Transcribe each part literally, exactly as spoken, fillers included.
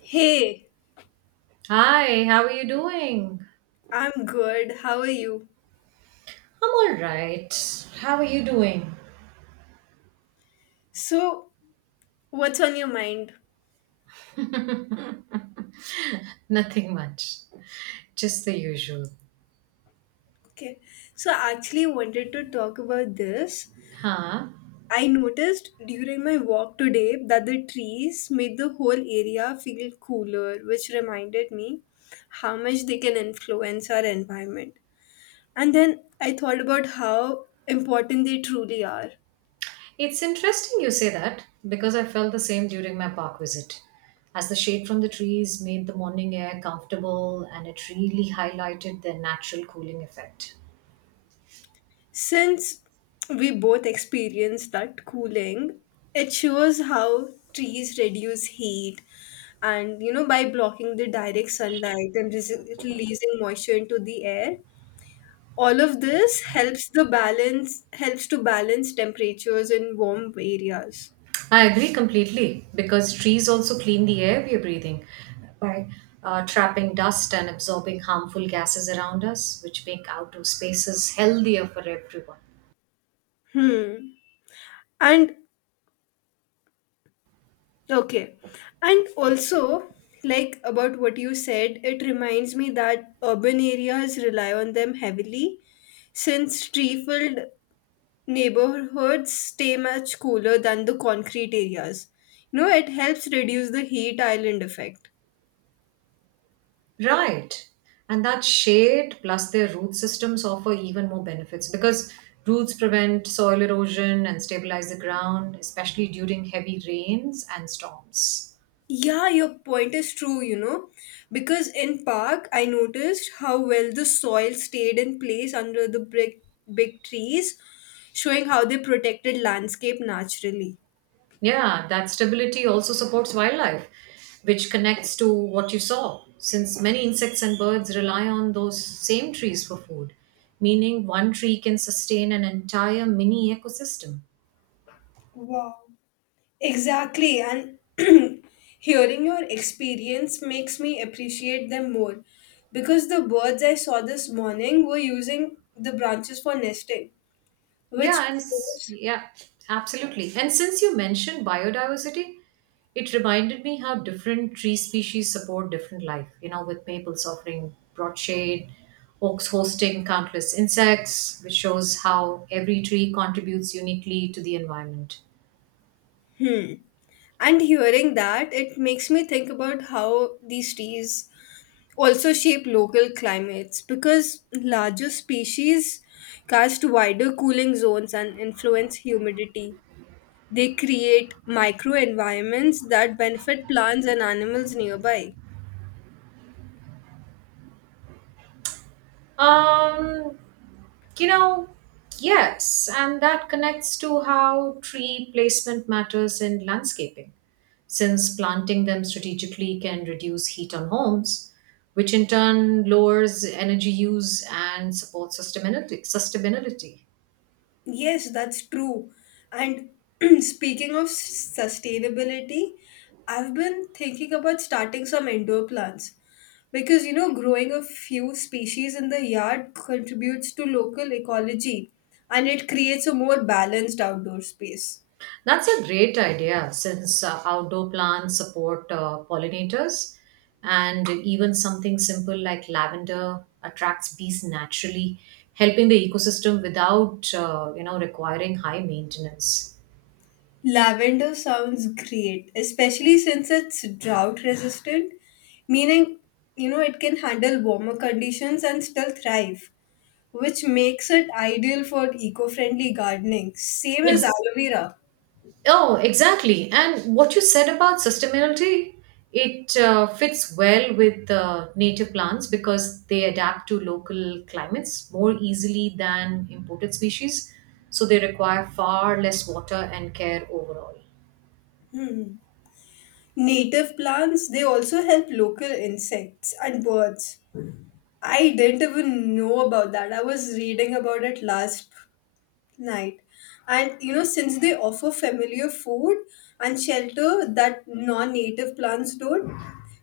Hey, Hi, how are you doing? I'm good. How are you? I'm all right. How are you doing? So, what's on your mind? Nothing much. Just the usual. Okay. So, I actually wanted to talk about this. Huh? I noticed during my walk today that the trees made the whole area feel cooler, which reminded me how much they can influence our environment. And then I thought about how important they truly are. It's interesting you say that because I felt the same during my park visit. As the shade from the trees made the morning air comfortable and it really highlighted their natural cooling effect. Since we both experienced that cooling, it shows how trees reduce heat and, you know, by blocking the direct sunlight and res- releasing moisture into the air. All of this helps the balance helps to balance temperatures in warm areas. I agree completely because trees also clean the air we are breathing by uh, trapping dust and absorbing harmful gases around us, which make outdoor spaces healthier for everyone. Hmm. And okay. And also, like about what you said, it reminds me that urban areas rely on them heavily since tree filled neighborhoods stay much cooler than the concrete areas. You know, it helps reduce the heat island effect. Right. And that shade plus their root systems offer even more benefits because roots prevent soil erosion and stabilize the ground, especially during heavy rains and storms. Yeah, your point is true, you know, because in park I noticed how well the soil stayed in place under the big, big trees, showing how they protected landscape naturally. Yeah, that stability also supports wildlife, which connects to what you saw, since many insects and birds rely on those same trees for food, meaning one tree can sustain an entire mini ecosystem. Wow. Exactly, and hearing your experience makes me appreciate them more because the birds I saw this morning were using the branches for nesting, Yeah, which and s- proves. yeah, absolutely. And since you mentioned biodiversity, it reminded me how different tree species support different life, you know, with maples offering broad shade, oaks hosting countless insects, which shows how every tree contributes uniquely to the environment. Hmm. And hearing that, it makes me think about how these trees also shape local climates because larger species cast wider cooling zones and influence humidity. They create microenvironments that benefit plants and animals nearby. Um, you know, yes, and that connects to how tree placement matters in landscaping, since planting them strategically can reduce heat on homes, which in turn lowers energy use and supports sustainability. sustainability. Yes, that's true. And speaking of s- sustainability, I've been thinking about starting some indoor plants because you know, growing a few species in the yard contributes to local ecology and it creates a more balanced outdoor space. That's a great idea since uh, outdoor plants support uh, pollinators, and even something simple like lavender attracts bees naturally, helping the ecosystem without uh, you know requiring high maintenance. Lavender sounds great, especially since it's drought resistant, meaning you know, it can handle warmer conditions and still thrive, which makes it ideal for eco-friendly gardening, same as Ex- aloe vera. Oh, exactly. And what you said about sustainability, it uh, fits well with the native plants because they adapt to local climates more easily than imported species. So they require far less water and care overall. Native plants, they also help local insects and birds. I didn't even know about that. I was reading about it last night. And you know, since they offer familiar food and shelter that non-native plants don't,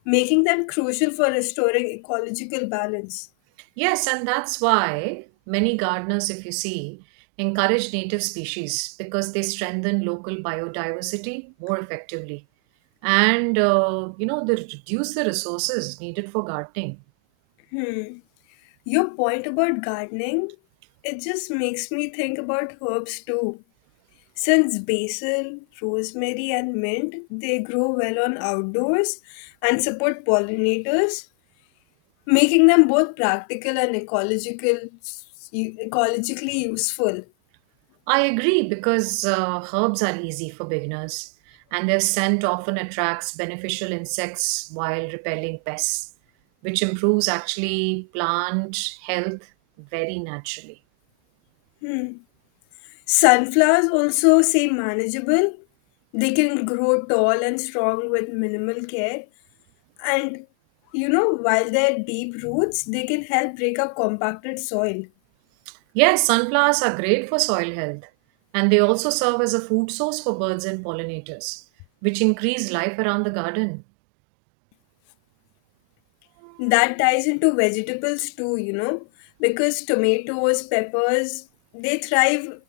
making them crucial for restoring ecological balance. Yes, and that's why many gardeners, if you see, encourage native species because they strengthen local biodiversity more effectively. And, uh, you know, they reduce the resources needed for gardening. Your point about gardening, it just makes me think about herbs too. Since basil, rosemary, and mint, they grow well on outdoors and support pollinators, making them both practical and ecological ecologically useful. I agree because uh, herbs are easy for beginners and their scent often attracts beneficial insects while repelling pests, which improves actually plant health very naturally. Sunflowers also say manageable. They can grow tall and strong with minimal care. And you know, while they're deep roots, they can help break up compacted soil. Yes, sunflowers are great for soil health and they also serve as a food source for birds and pollinators, which increase life around the garden. That ties into vegetables too, you know because tomatoes peppers they thrive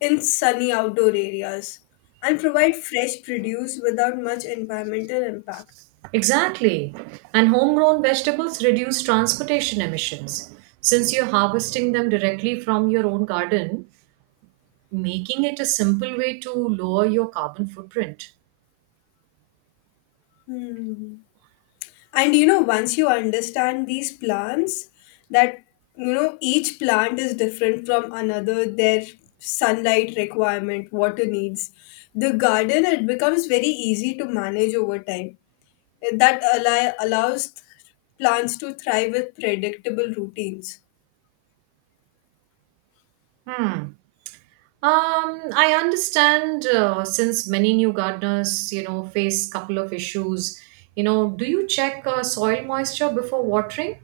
in sunny outdoor areas and provide fresh produce without much environmental impact. Exactly. And homegrown vegetables reduce transportation emissions. Since you're harvesting them directly from your own garden, making it a simple way to lower your carbon footprint. Hmm. And you know once you understand these plants, that you know each plant is different from another, their sunlight requirement, water needs, the garden, it becomes very easy to manage over time that allow, allows plants to thrive with predictable routines. Hmm. Um, I understand uh, since many new gardeners, you know, face couple of issues. You know, do you check uh, soil moisture before watering?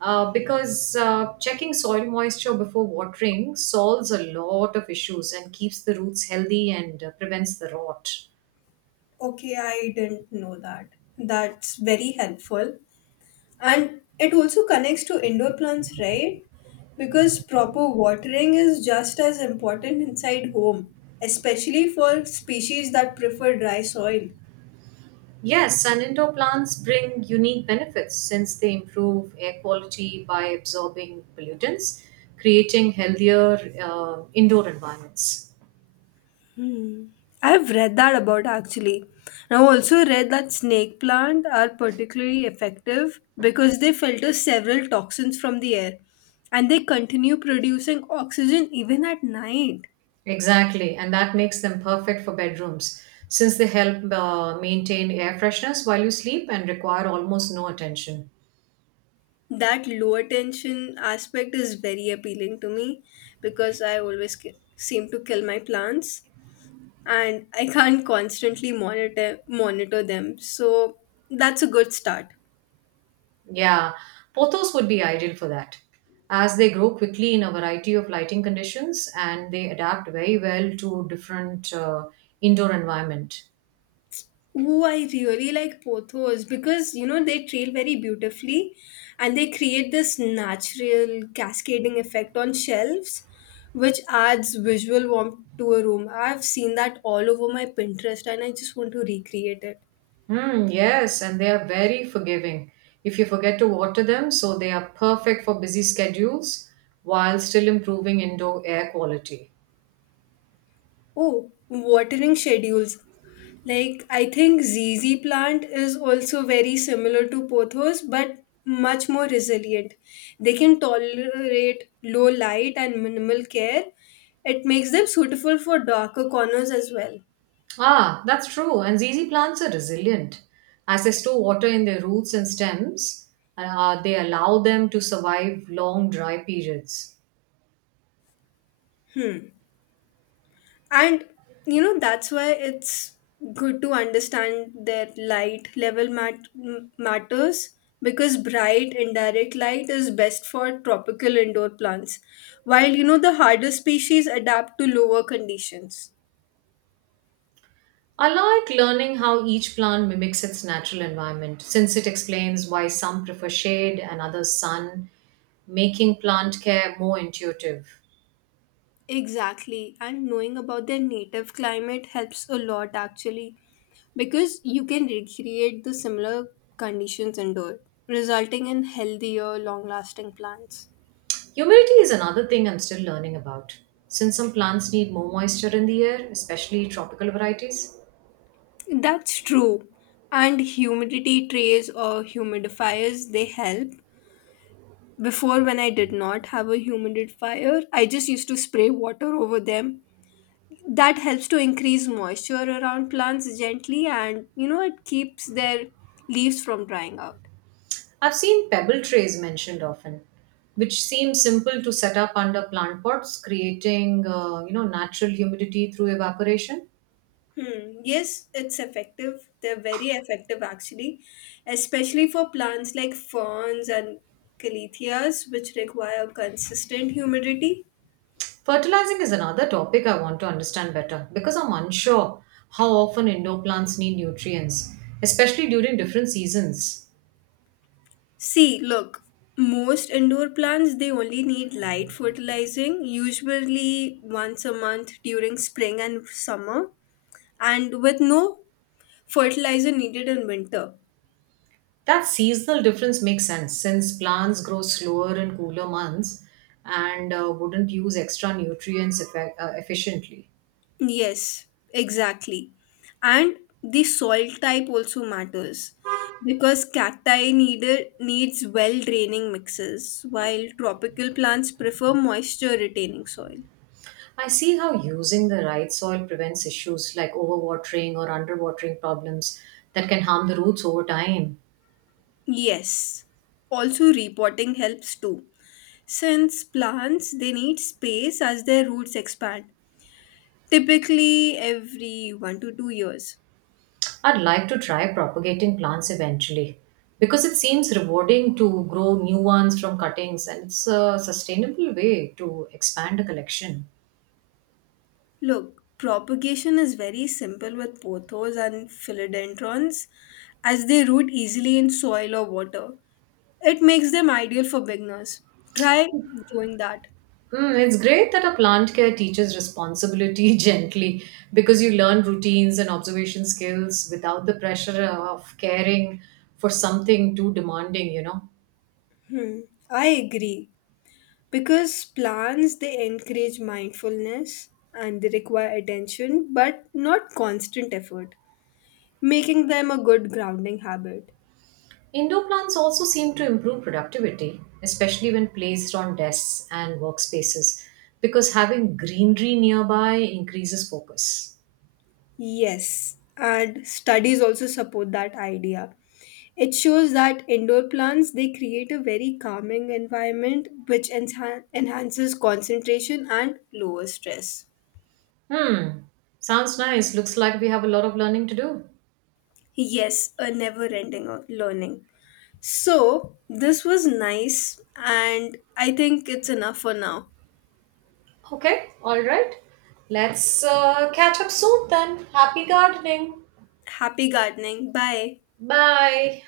Uh, because uh, checking soil moisture before watering solves a lot of issues and keeps the roots healthy and uh, prevents the rot. Okay, I didn't know that. That's very helpful. And it also connects to indoor plants, right? Because proper watering is just as important inside home, especially for species that prefer dry soil. Yes, and indoor plants bring unique benefits since they improve air quality by absorbing pollutants, creating healthier uh, indoor environments. I've read that about actually. And I've also read that snake plant are particularly effective because they filter several toxins from the air and they continue producing oxygen even at night. Exactly, and that makes them perfect for bedrooms since they help uh, maintain air freshness while you sleep and require almost no attention. That lower tension aspect is very appealing to me because I always ki- seem to kill my plants and I can't constantly monitor monitor them. So that's a good start. Yeah, pothos would be ideal for that as they grow quickly in a variety of lighting conditions and they adapt very well to different uh, indoor environment. Oh, I really like pothos because you know they trail very beautifully and they create this natural cascading effect on shelves, which adds visual warmth to a room. I've seen that all over my Pinterest and I just want to recreate it. Hmm, yes, and they are very forgiving. If you forget to water them, so they are perfect for busy schedules while still improving indoor air quality. Oh, watering schedules. Like, I think Z Z plant is also very similar to pothos, but much more resilient. They can tolerate low light and minimal care. It makes them suitable for darker corners as well. Ah, that's true. And Z Z plants are resilient. As they store water in their roots and stems, uh, they allow them to survive long dry periods. And you know that's why it's good to understand their light level mat- m- matters, because bright indirect light is best for tropical indoor plants, while you know the harder species adapt to lower conditions. I like learning how each plant mimics its natural environment since it explains why some prefer shade and others sun, making plant care more intuitive. Exactly, and knowing about their native climate helps a lot actually, because you can recreate the similar conditions indoor, resulting in healthier long lasting plants. Humidity is another thing I'm still learning about, since some plants need more moisture in the air, especially tropical varieties. That's true. And humidity trays or humidifiers, they help. Before, when I did not have a humidifier, I just used to spray water over them. That helps to increase moisture around plants gently and, you know, it keeps their leaves from drying out. I've seen pebble trays mentioned often, which seem simple to set up under plant pots, creating uh, you know natural humidity through evaporation. Hmm. Yes, it's effective. They're very effective actually, especially for plants like ferns and caletheas, which require consistent humidity. Fertilizing is another topic I want to understand better because I'm unsure how often indoor plants need nutrients, especially during different seasons. See, look, most indoor plants they only need light fertilizing, usually once a month during spring and summer, and with no fertilizer needed in winter. That seasonal difference makes sense since plants grow slower in cooler months and uh, wouldn't use extra nutrients effe- uh, efficiently. Yes, exactly. And the soil type also matters because cacti needed needs well draining mixes while tropical plants prefer moisture retaining soil. I see how using the right soil prevents issues like overwatering or underwatering problems that can harm the roots over time. Yes. Also repotting helps too, since plants they need space as their roots expand, typically every one to two years. I'd like to try propagating plants eventually because it seems rewarding to grow new ones from cuttings and it's a sustainable way to expand a collection. Look, propagation is very simple with pothos and philodendrons as they root easily in soil or water. It makes them ideal for beginners. Try doing that. Mm, it's great that a plant care teaches responsibility gently because you learn routines and observation skills without the pressure of caring for something too demanding, you know. I agree because plants they encourage mindfulness and they require attention but not constant effort, making them a good grounding habit. Indoor plants also seem to improve productivity, especially when placed on desks and workspaces, because having greenery nearby increases focus. Yes, and studies also support that idea. It shows that indoor plants they create a very calming environment which enhan- enhances concentration and lower stress. Hmm, sounds nice. Looks like we have a lot of learning to do. Yes, a never ending learning. So, this was nice and I think it's enough for now. Okay, all right. Let's uh, catch up soon then. Happy gardening. Happy gardening. Bye. Bye.